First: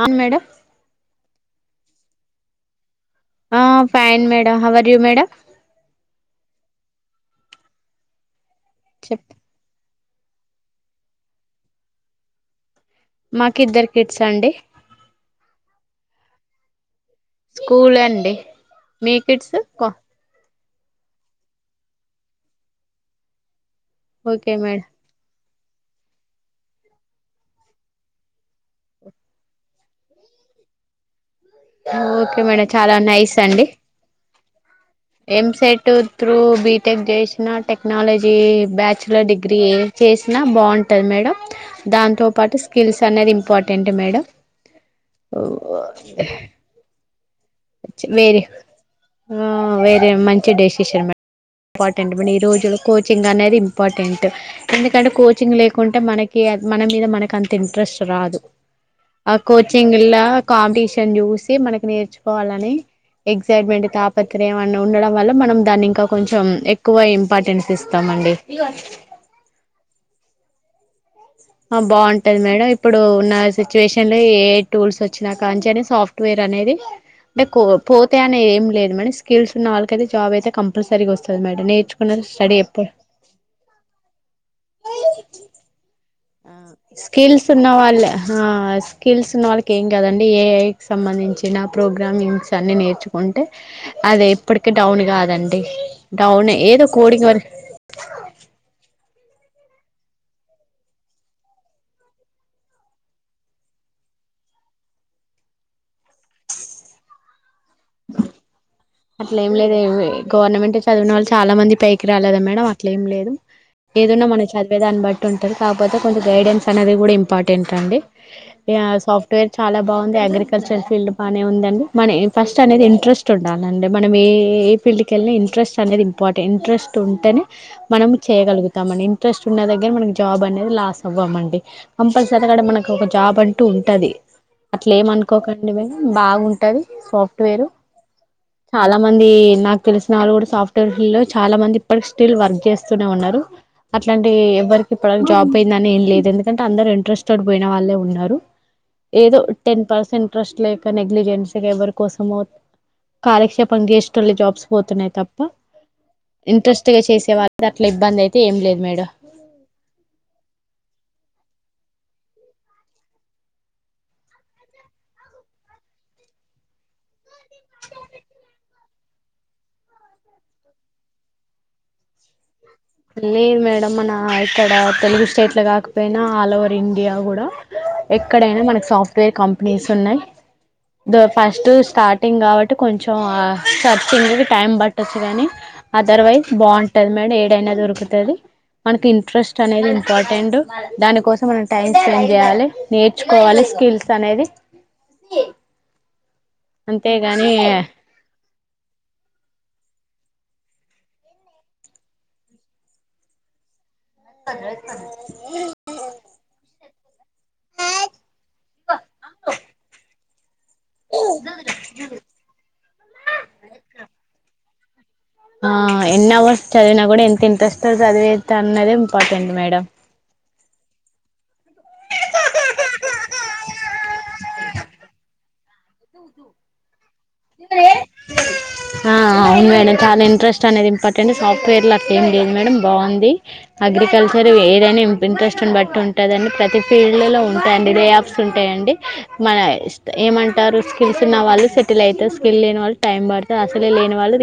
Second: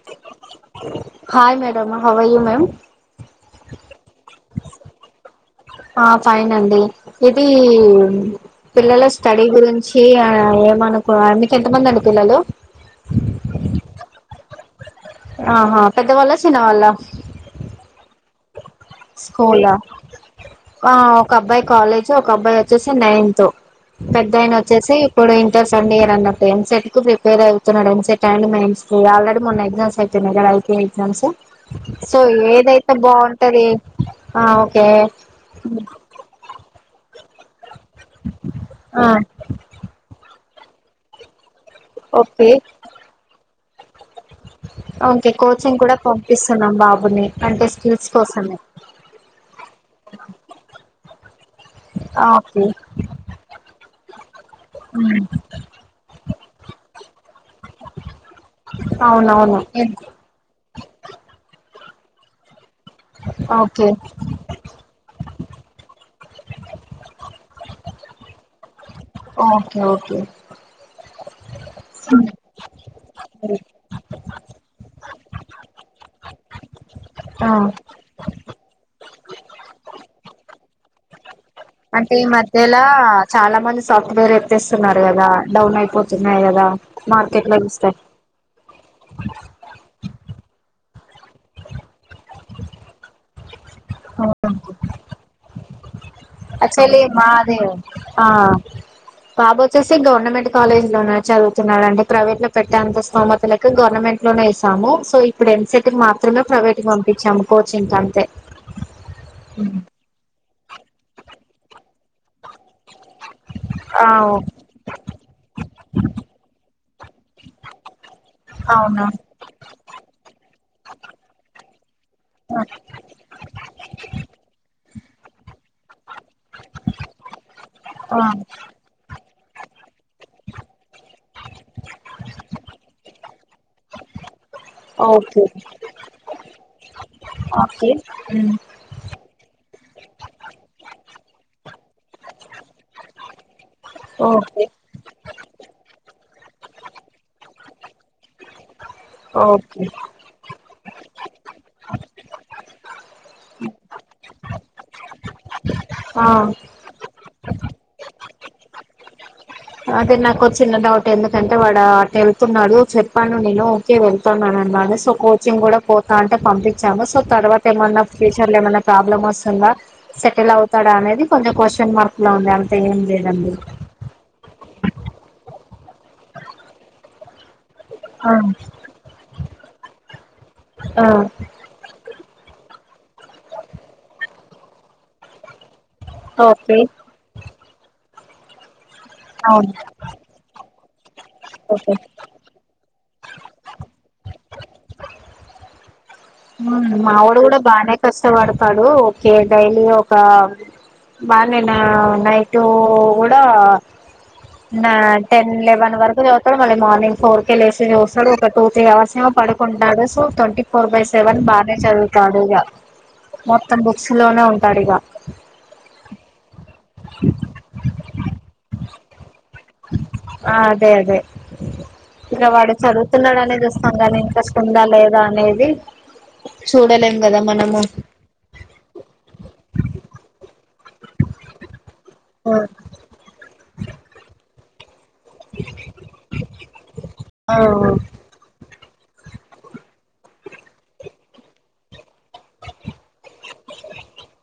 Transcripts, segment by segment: అవును madam hi madam how ma'am ఆ fine madam అవరియుూ madam ఆ ఫైన్ అండి ఇది పిల్లల చెప్ స్టడీ గురించి చే ఏమనుకో మీక ఎంతమంది అండి పిల్లలు మాకు ఇద్దరు కిట్స్ అండి ఆహా పెద్ద వళ చిన్న వళ స్కూల్ అండి మీకిట్స్ స్కూలా ఒక అబ్బాయి కాలేజ్ ఒక అబ్బాయి వచ్చేసి నైన్త్ పెద్దయిన ఓకే మేడం వచ్చేసి ఇప్పుడు ఇ సండ్ ఇయ అన్నడు ఎన్సెట్ కు ప్రిపేర్ అవుతున్నాడు ఎన్సెట్ అండ్ మయిన్స్ ఆల్రెడీ మొన్న ఎగ్జాస్ అవుయిన్నాయి ఎజామ్స్ సో ఓకే మేడం ఏదైతే చాలా నైస్ అండి బాగుంటది ఓకే ఎంసెట్ త్రూ బిటెక్ చేసినా టె క్నాలజీ ఆ బ్యాచులర్ డిగ్రీ చేసినా బాగుంటది మేడం ఓకే దాంతోపాటు స్కిల్స్ అనేది ఇంపార్టెంట్ మేడం ఓకే కోచింగ్ కూడా పంపిస్తున్నాం బాబుని అంటే స్కి ల్స్ వేరే కోసమే ఆ వేరే మంచి డెసిషన్ మేడం ఇంపార్టెంట్ ఆ, మన ఈ ఓకే రోజులు కోచింగ్ అనేది ఇంపార్టెంట్ ఎందుకంటే ఉమ్, కోచింగ్ లేకుంటే మనకి మన మీద మనకి అంత ఇంట్రెస్ట్ రాదు ఆ అవునవును ఎన్- కోచింగ్లా కాంపిటీషన్ చూసి మనకు నేర్చుకోవాలని ఎగ్జైట్మెంట్ ఓకే తాపత్ర యం అన్నీ ఉండడం వల్ల మనం దాన్ని ఇంకా కొంచెం ఎక్కువ ఇంపార్టెన్స్ ఇస్తామండి ఓకే ఓకే ఆ ఉమ్, బాగుంటది మేడం ఇప్పుడు ఉన్న సిచ్యుయేషన్ లో ఏఐ టూల్స్ వచ్చినాకంచని సాఫ్ట్వేర్ అనేది అంటే ఆ కో పోతే అనే ఏం లేదు మేడం స్కిల్స్ ఉన్న వాళ్ళకయితే జాబ్ అయితే కంపల్సరీగా వస్తుంది మేడం అంటే నేర్చుకున్న ఈ స్టడీ మధ్యలా ఎప్పుడు చాలా మంది సాఫ్ట్వేర్ ఎత్తేస్తున్నారు కదా డౌన్ అయిపోతు స్కిల్స్ ఉన్నవాళ్లే హా స్కిల్స్ ఉన్న వాళ్ళకి ఏం కాదండి ఏఐ కి సంబంధించిన ప్రోగ్ గ్రామిన్స్ అన్ని నేర్చుకుంటే అది ఎప్పటికీ డౌన్ కాదండి డౌన్ ఏదో అక్చుఅల్లీ కోడింగ్ వరకు మాది ఆ బాబు వచ్చేసి గవర్నమెంట్ కాలేజ్ లో ఉ చదువుతున్నాడు అంటే ప్రైవేట్ లో పెట్టే అంత స్తోమత లక గవర్నమెంట్ మెంట్ లోనే వేసాము సో ఇప్పుడు ఎమ్సెట్ కి మాత్రమే ప్రైవేట్ కి పంపించాము కోచింగ్ అంతే అట్ల ఏం లేదు గవర్నమెంట్ చదివిన వాళ్ళు చాలా మంది పైకి రాలేదా మేడం అట్లేం లేదు ఆ ఏదన్నా మనం చదివే దాన్ని బట్టి ఉంటారు కాకపోతే కొంచెం గైడెన్స్ అనేది కూడా ఇంపార్టెంట్ అండి ఆ అవునా సాఫ్ట్వేర్ చాలా బాగుంది అగ్రికల్చర్ ఫీల్డ్ బాగానే ఉందండి మన ఫస్ట్ ఆ అనేది ఇంట్రెస్ట్ ఉండాలి అండి మనం ఏ ఫీల్డ్ కి వెళ్నా ఇంట్రెస్ట్ అనేది ఇంపార్టెంట్ ఇంట్రెస్ట్ ఉంటేనే మనం ఆ, చేయగలుగుతాంం ఇంట్రెస్ట్ ఉన్న దగ్గర మనకి జాబ్ అనేది లాస్ట్ అవ్వమండి కంపల్సరీ అక్కడ మనకు ఒక జాబ్ అంటూ ఉంటది అట్లే ఏమ ఓకే అనుకోకండి మేము బాగుంటది సాఫ్ట్ వేరు ఓకే ఉమ్, చాలా మంది నాక్ తెలిసిన వాళ్ళు కూడా సాఫ్ట్వేర్ లో చాలా మంది ఇప్పటికి స్టిల్ వర్క్ చేస్తూనే ఉన్నారు అట్లాంటి ఓకే ఎవ్వరికీ ప్రన్ట్ జాబ్ పోయిందని ఏం లేదు ఎందుకంటే అందరుూ ఇంట్రెస్టెడ్ పోయిన వాళ్ళే ఉన్నారు ఏదో టెన్ ఓకే పర్సెంట్ ఇంట్రెస్ట్ లేక నెగ్లిజెన్స్గా ఎవరి కోసమో కాలక్షేపం చేసేటోళ్ళకు జాబ్స్ పోతున్నాయి తప్ప ఆ ఇంట్రెస్ట్ గా చేసే వాళ్ గట్ల ఇబ్బంది అయితే ఏం లేదు మేడం అదే నాకు చిన్న డౌట్ ఎందుకంటే వాడు అటు వెళ్తున్నాడు చెప్పాను నేను ఓకే వెళ్తుాన్నాన న్నా సో కోచింగ్ కూడా పోతా అంటే పంపించాము సో తర్వాత ఏమన్నా ఫ్యూచర్ లో ఏమైన్నా ప్రాబ్లమ్ వస్తున్నా సెటిల్ అవుతాడు అనేది కొంచం క్వ్చన్ మార్క్ లో ఉంది అ లేదు మేడం మన ఇక్కడ తెలుగు స్టేట్ల కాకపోయినా ఆల్ ఓవర్ ఇండియా కూడా ఆ ఎక్కడైనా మన కు సాఫ్ట్వేర్ కంపెనీస్ ఉన్నాయి ఆ, ద ఫస్ట్ స్టార్ట్ టింగ్ కాబట్టి కొంచెం సార్ర్చింగ్కి టైం పట్టొచ్చు కానీ అదర్ వైజ్ ఓకే బాగుంటది మేడం ఏ తది మనకి ఇంట్రెస్ట్ అవును అనేది ఇంపార్టెంట్ దాని కోసం మనం టైం ఓకే స్పెండ్ చేయాలే నేర్చుకోవాలే స్కిల్స్ అనేది మావో డు అంతేగాని కూడా బాగానే కష్టపడతాడు ఓకే డైలీ ఒక వాడ్ నిన్న నైట్ ఉ కూడా నా టెన్ వెన్ వరకు జత మ మర్నింగ్ ఫోర్ కేె లేసి చూస్తాడు ఒక టూ త్రీ అవర్స్ ఏమో పడుకుంటాడు so twenty four by seven బాగానే చదువుతాడు ఇక మొత్తం బుక్స్ లోనే ఉంటాడు ఇక ఆ ఎన్ని అవర్స్ చదివినా కూడా ఎంత ఇంట్రెస్ట్ చది అన్నదే ఇంపార్టెంట్ మేడం ఆ అదే అదే ఇక వాడు చదువుతున్నాడు అనేది వస్తాం కాగానీ ఇంకా స్కుందా లేదా అనేది చూడల ఎం ఆ అవును మేడం చాలా ఇంట్రెస్ట్ అనేది ఇంపార్టెంట్ సాఫ్ట్వేర్ లో ఏం లేదు మేడం బాగుంది అగ్రికల్చర్ వదని ఇంట్రెస్ట్ని బట్టి ఉంటుందిని ప్రతి ఫీల్డ్ లో ఆ ఉంటాయిడి లే ఆప్్స్ ఉంటాయండి మన ఇ ఏమంటారు స్కిల్స్ ఉన్న వాళ్ళు స అయి స్కిల్ లేని వాళ్ళు టైం పడుతారు అసలే లేని వాళ్ళు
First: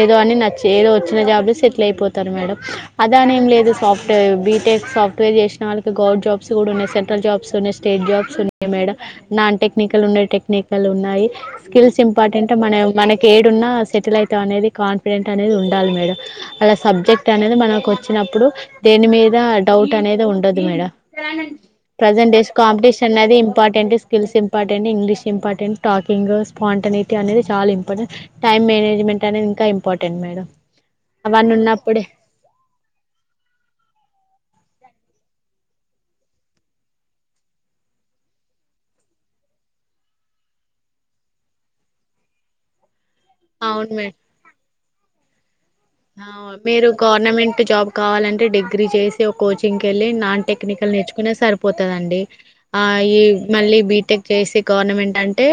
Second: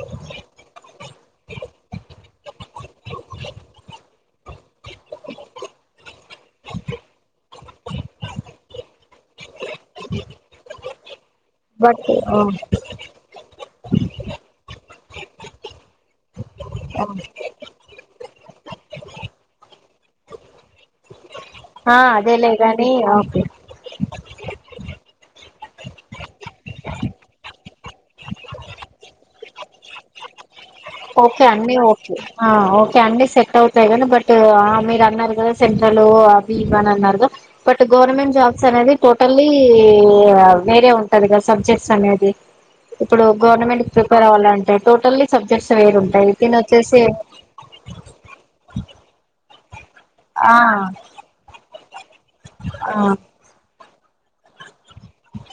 ఏదో అని నచ్చి ఏదో వచ్చిన జాబ్లో అయిపోతారు మేడం అదానే ఏం లేదు సాఫ బీటెక్ సాఫ్ట్వేర్ చేసిన వాళ్ళకి గవర్నం జాబ్స్ కూడా ఉన్నాయి సెంట్రల్ జాబ్స్ ఉన్నాయి స్టేట్ జాబ్స్ ఉన్నాయి మేడం నాన్ టెక్నికల్ ఉన్నాయి టెక్నికల్ ఉన్నాయి స్కిల్స్ బట్ ఇంపార్టెంట్ మన మనకి ఏడు ఉన్నా సెటిల్ అవుతా అనేది కాన్ఫిడెంట్ అనేది ఉండాలి మేడం అలా సబ్జెక్ట్ అనేది మనకు వచ్చినప్పుడు దేని మీద డౌట్ అనేది ఉండదు మేడ ఆ ప్రెజెంట్ డేస్ అదేలే గాని కాంపిటీషన్ అనేది okay important skills important English important talkings పాంటనీటి అనేది చాలా ఇంపార్టెంట్ టైమ్ మేనేజ్మెంట్ అనేది ఇంకా ఇంపార్టెంట్ మేడం ఓకే అవన్నీ అన్న ఉన్నప్పుడే ఓకే ఓకే అన్నిీ సెట్ అవుతాయి కానీ బట్ ఆ మీద కదా సెంట్రల్ అ ఇవని అన్నారు కా బట్ గవర్నమెంట్ జాబ్స్ అనేది టోటల్లీ వేరే ఉంటది కదా సబ్జెక్ట్స్ అనేది ఇప్పుడు గవర్నమెంట్ అవును మేడం ప్రిపేర్ అవ్వాలంటే టోటల్లీ సబ్ మీరు గవర్నమెంట్ జాబ్ కావాలంటే డిగ్రీ చేసి ఒక కోచింగ్ ళ్ళ నాన్ ఆ టెక్నికల్ నేర్చుకునే సరిపోతుందిండి ఆ మళ్ళ బిటెక్ చే గవర్నమెంట్ అంటే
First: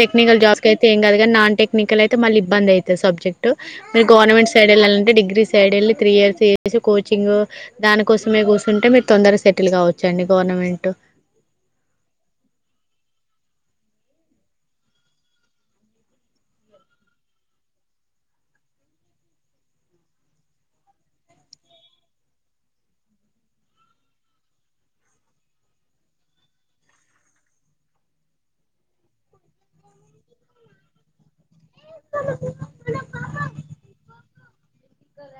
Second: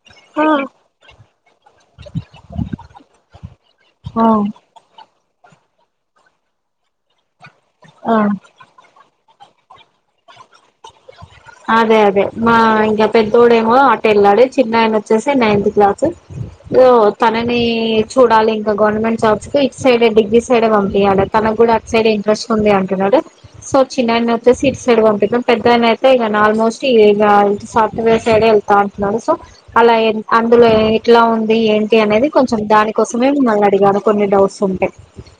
టెక్నికల్ జాబ్స్ క అయితే ఏం కాదునీ నాన్ టెక్నికల్ అయితే మళ్ళీ ఇబ్బంది అవుతుంది సబ్జెక్ట్ మ ఆ గవర్నమెంట్ పల్లాలంటే డిగ్రీ సైడ్ వెళ్ళి త్రీ ఇయర్స్ చేసి కోచింగ్ దాని ఆ కోసమే కూర్చుంటే మీరు తొందరగా సెటిల్ కావచ్చుండి గవర్నమెంట్ అదే అదే మా ఇంకా పెద్దోడేమో ఆట వెళ్ళాడు చిన్న ఆయన వచ్చేసి నైన్త్ క్లాస్ తనని చూడాలి ఇంకా గవర్నమెంట్ జాబ్స్ కు ఇ సైడ్ డిగ్రీ సైడ్ పంపించాల మన కూడా అ సైడ్ ఇంట్రెస్ట్ ఉంది అంటున్నాడు సో చిన్న అయితే సిట్ సైడ్ పంపిం పెద్ద అయి అేగాని ఆల్మోస్ట్ ఇ సాఫ్ట్వేర్ సైడ్ వెళ్తా అంటున్నారు సో అలా అందులో ఇట్లా ఉ ఏంటి అనేది కొంచెం దాని కోసమే మిమ్మల్ని అడిగాను కొన్ని డౌట్స్ ఉంటాయి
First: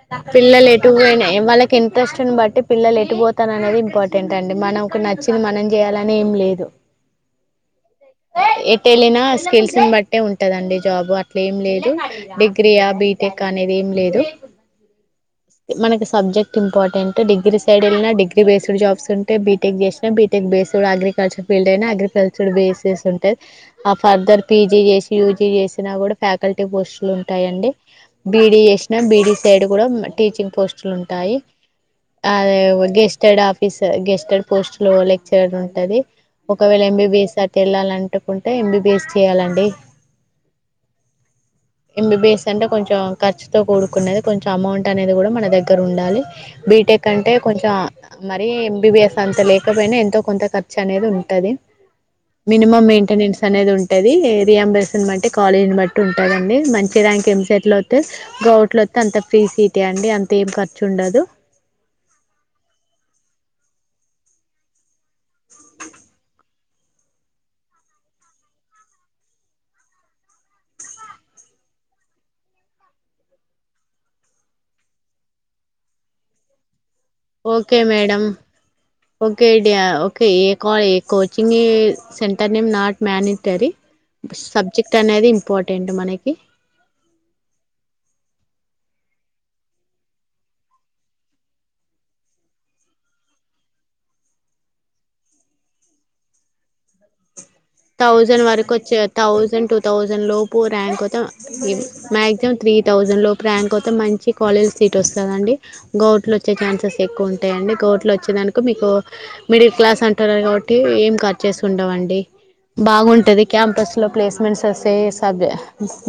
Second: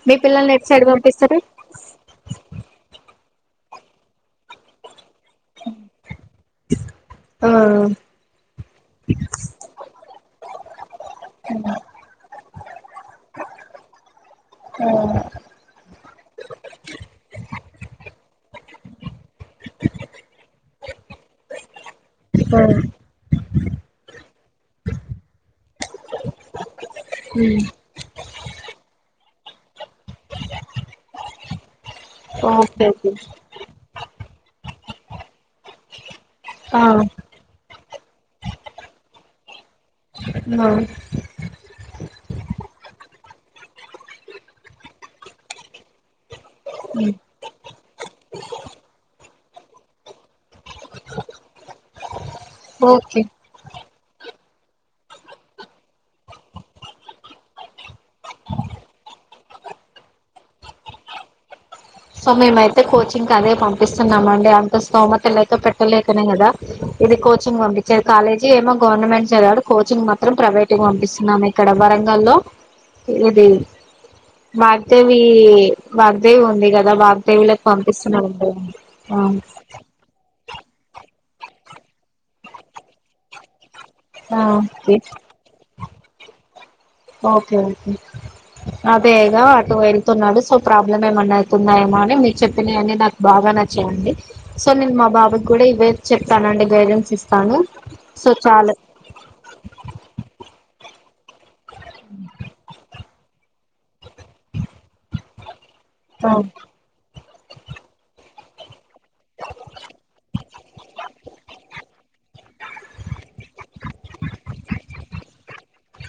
మీ పిల్లల్ని పిల్లలు సైడ్ ఎటు పోయినాయి పంపిస్తారు వాళ్ళకి ఇంట్రస్ట్ని బట్టి పిల్లలు ఎటు పోతాన అనేది ఇంపార్టెంట్ అండి మనం ఒక నచ్చింది మనం చేయాలని ఏం లేదు ఆ ఆ ఎట్ వెళ్ళినా స్కిల్స్ని బట్టే ఉంటందండి జాబ్ు అట్ల ఏం లేదు డిగ్రీయా బీటెక్ అని అదిేం లేదు మనకి సబ్జెక్ట్ సజాప్సన్ ంటే బీటెక్ చేసినా బీటెక్ బేస్డ్ అగ్రికల్చర్ ఫీల్డ్ అయినా అగ్రికల్చర్ బేసెస్ ఉంటాది ఆ ఫర్ ఇద్దరు పీజీ చేసి యూజీ చేసినా కూడా ఫ్యాకల్టీ పోస్టులు ఉంటాయండి బీడీ చేసినా బీడీ సైడ్ కూడా టీచింగ్ పోస్టులు ఉంటాయి అదే okay gazetted office gazetted post లో లెక్చరర్ ఉంటది ఒకవేళ ఓకే ఎంబీబిఎస్ అటి వెళ్ళాలింటుకుంటే ఎంబీబిఎస్ చెయాలండి ఇం బేసంట కొంచెం కర్చ తో కూడుకునేది కొంచెం అమౌంట్ అనేది కూడా మన దగ్గర ఉండాలి బీటెక్ అంటే కొంచెం మరిీ ఎంబీబిఎస్ అంత లేకపోయినా ఎంతో కొంత ఖర్చు అనేది ఉంటది. మినిమం ఓకే మెయింటెనెన్స్ అనేది ఉంట ది రింబర్స్మెంట్ కాలేజ్ ని బట్టి ఉంటదండి. మంచి ర్యాక్ ఎంసెట్ లో గౌట్లు వస్తతే అంత ఫ్రీ సీటే అండి అంత ఏం ఖర్చు ఉండదు. సో మేమైతే కోచింగ్ కు అదే పంపిస్తున్నామ అండి. అంత స్థోమత లేక, పెట్టలేకనే కదా ఇది కోచింగ్ పంపించదికాలేజీ ఏమో గవర్నమెంట్ చదివాడు కోచింగ్ మాత్రం ప్రైవేట్ పంపిస్తున్నాం ఇక్కడ వరంగల్లో ఇది వాగ్దేవి వాగ్దేవి ఉంది గ ఓకే మేడం ఓకే డి ఓకే ఏమో coaching centre name not monetary subject okay అనేది ఇంపార్టెంట్ మనకి ఓకే అం అదేగా అటు వెళ్తున్నాడు. సో ప్రాబ్లమ్ ఏమన్నా అయితున్నాయోమో అని మీరు చెప్పినవి అని నాకు బాగా చేయండి సో నేను మా బాబుకి కూడా ఇవే చెప్తానండి. గైడెన్స్ ఇస్తాను. సో థౌజండ్ వరకు చాలు వచ్చే థౌజండ్ టూ థౌజండ్ లోపు ర్యాంక్ వ మొత్త మ్యాక్సిమం త్రీ థౌజండ్ లోపు ర్యాంక్ వతే మంచి కాలేజీ సీట్ వస్తుంద అండి. గౌట్లు వచ్చే ఛాన్సెస్ ఎక్కువ ఉంటాయి అండి. గౌట్లు వచ్చేదానికి మీకు మిడిల్ క్లాస్ అంటరు కాబట్టి ఏం ఖర్చ చేసుంకుంటావండి. బాగుంటది క్యాంపస్ లో ప్లేస్మెంట్స్ వస్తే సబ్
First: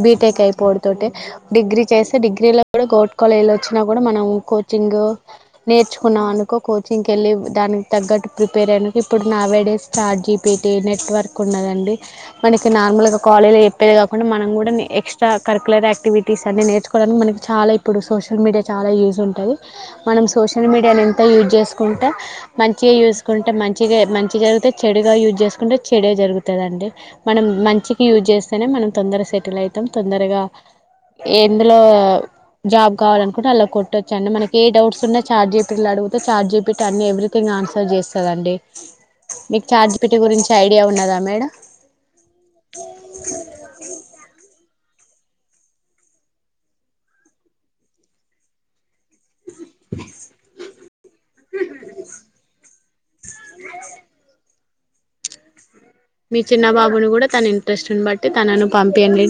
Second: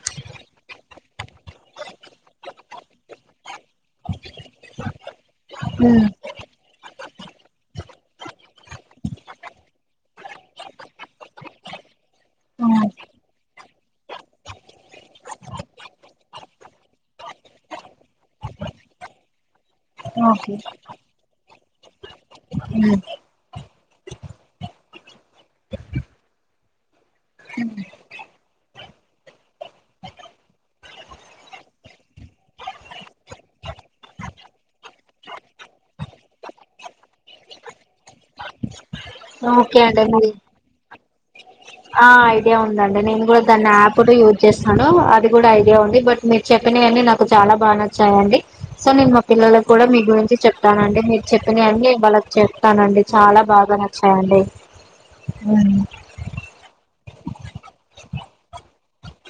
బీటెక్ అయిపోడుతుటే డిగ్రీ చేస్తే డిగ్రీలో కూడా గౌర్ట్ కాలేలో వచ్చినా కూడా మనం కోచింగ్ నేర్చుకున్నాం అనుకో కోచింగ్ వెళ్ళి దానికి తగ్గట్టు ప్రిపేర్ అయిన ఇప్పుడు nowadays start GPT network ఉన్నదండి. మనకి నార్మల్గా కాల ఎ అంతే కాకుండ మనం కూడా ఎక్స్ట్రా కరికులర్ యాక్టివిటీస్ అన్న నేర్చుకోవడానికి మనకి చాలా ఇప్పుడు సోషల్ మీడియా చాల చాలా యూజ్ ఉంటది. మనం ఓకే సోషల్ మీడియాని ఎంత యూజ్ చేసుకుంటే మంచిగా యూసుకుంటే మంచిగా మంచిగా జరిగితే చెడుగా యూజ్ చేసుకుంటే గుతదిండి మనం మంచికి యూజ్ చేస్తేనే మనం తొందరగా సెటిల్ అయితాం. తొందరగా ఇందులో జాబ్ కావాలనుకుంటే అలా కొట్టొచ్చండి. మనకి ఏ డౌట్స్ ఉన్నా చార్జీపీలు అడిగితే చార్జేపీటి అన్ని ఎవ్రీథింగ్ ఆన్సర్ చేస్తుందండి. మీకు ఓకే ఛాట్ అండి జీపీటీ మరి గురించి ఐడియా ఉన్నదా మేడం ఆ ఐడియా ఉందండి. నేను కూడా దాన్ని యాప్ను యూజ్ చేస్ ను అది కూడా ఐడియా ఉంది బట్ మీరు చెప్పినవివన్నీ నాకు చాలా బాగా నచ్చాయం సో నేను మా పిల్లలలకు కూడా మీ గురించి చెప్తానండి. మీరు చెప్పిన అన్నీ వాళ్ళకి చెప్తానండి. చాలా బాగా నచ్చాయండి. మీ చిన్న బాబును కూడా తన ఇంట్రెస్ట్ని బట్టి తనను పంపియండి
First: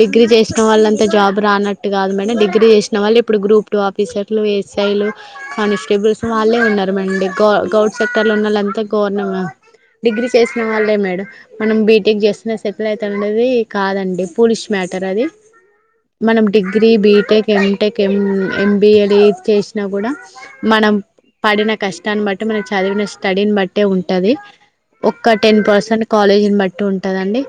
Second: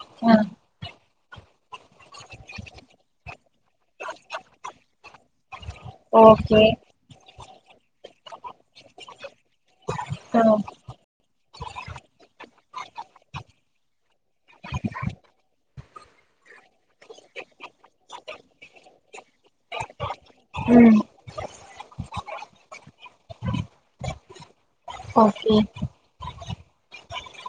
డిగ్రీ చేసిన వాళ్ళం ఇ జాబ్ రానట్టు కాదు మేడం. డిగ్రీ చేసిన వాళ్లు ఇప్పుడు గ్రూప్ టూ ఆఫీసర్లు ఏ ఎస్ఐలు కానిస్టేబుల్స్ వాళ్ళే ఓకే ఉన్నారు మండి గ గవర్ సెక్టర్ లో ఉన్నళ్ంతా గవర్న డిగ్రీ సేసిన వాళ్లే మేడం మనం బీటెక్ చేస్తు సెటిల్ అయితుండది కాదండి ఫూలిష్ మ్యాటర అది డిగీ డిగ్రీ, బీటెక్, ఎంటెక్, ఎం ఎంబిఏ ఇది చేసినా కూడా ఉమ్ మనం పడిన కష్టాన్ని బట్టి మన చదివిన స్టడీని బట్టే ఉంటది ఒక్క ఓకే టెన్ పర్సెంట్ కాలేజ్ ని బట్టి ఉంటదండి.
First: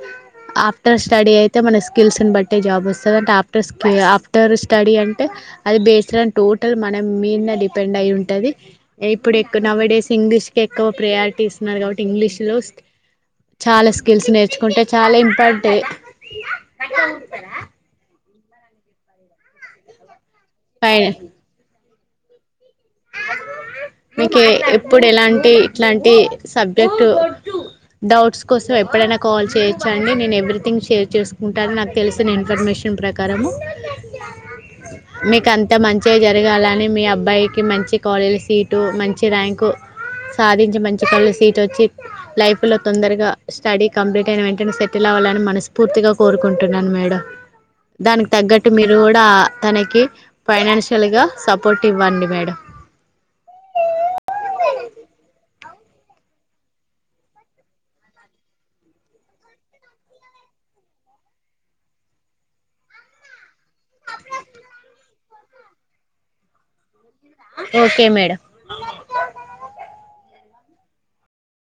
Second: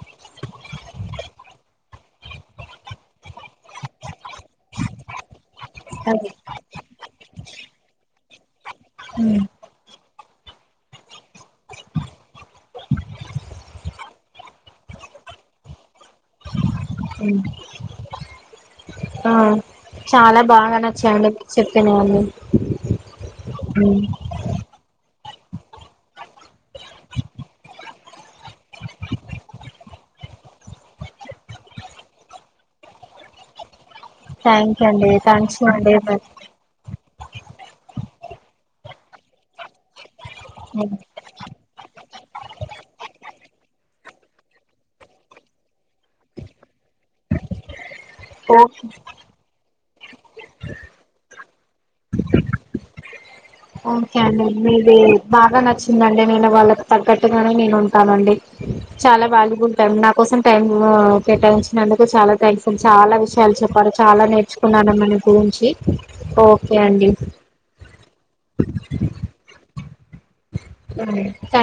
ఆఫ్టర్ స్టడీ అయితే మన స్కిల్స్ ను బట్టి జాబ్ వస్తుంది. ఆఫ్టర్ స్క ఆఫ్టర్ స్టడీ అంటే అది బేస్డ్ అని టోటల్ మన మీద డిపెండ్ అయి ఉం టది ఇప్పుడు ఉమ్ ఎక్కువ నవడేస్ ఇంగ్లీష్ కే ఎక్కువ ప్రియారిటీ ఇస్తున్నారు కాబట్టి ఇంగ్లీష్ లో చాలా స్కిల్స్ నేర్చుకుంటే చాలా ఇంపార్టెంట్ ఉ ఆ చాలా బాగా నచ్చాయండి మీ చెప్పినవన్ని మీక ఎప్పుడు ఎలాంటి ఇట్లాంటి సబ్జెక్టు డౌట్స్ కోసం ఎప్పుడైనా కాల్ చేయొచ్చ అండి నేను ఎ ఎవీథింగ్ షేర్ చేసుకుంటారు నాకు తెలిసిన ఇన్ఫర్మేషన్ ప్రకారము థ్యాంక్స్ అండి మీకు థ్యాంక్స్ అంత అండి మంచిగా మరి, జరగాలని మీ అబ్బాయి బైకి మంచి కాలేజీ సీటు మంచి ర్యాంకు సాధించే ఉమ్, మంచి కళ్ళు సీట్ వచ్చి లైఫ్లో తొందరగా స్టడీ కంప్లీట్ అయిన వెంటనే సెటిల్ అవ్వాలని మనస్ఫూర్తిగా కోరుకుంటున్నాను మేడమ్ దానికి తగ్గట్టు ఓకే మీరు కూడా తనకి ఫైనాన్షియల్ గా సపోర్ట్ ఇవ్వండి మేడం ఓకే అండి మీది బాగా నచ్చిందండి నేను వాళ్ళకు తగ్గట్టుగానే నేను ఉంటానండి చాలా వాల్యూబుల్ టైమ్ నా కోసం టైమ్ కేటాయించినందుకు చాలా థ్యాంక్స్ అండి చాలా విషయాలు చెప్పారు చాలా నేర్చుకున్నాను మన గురించి ఓకే అండి ఓకే మేడం ఊ ట్యాన్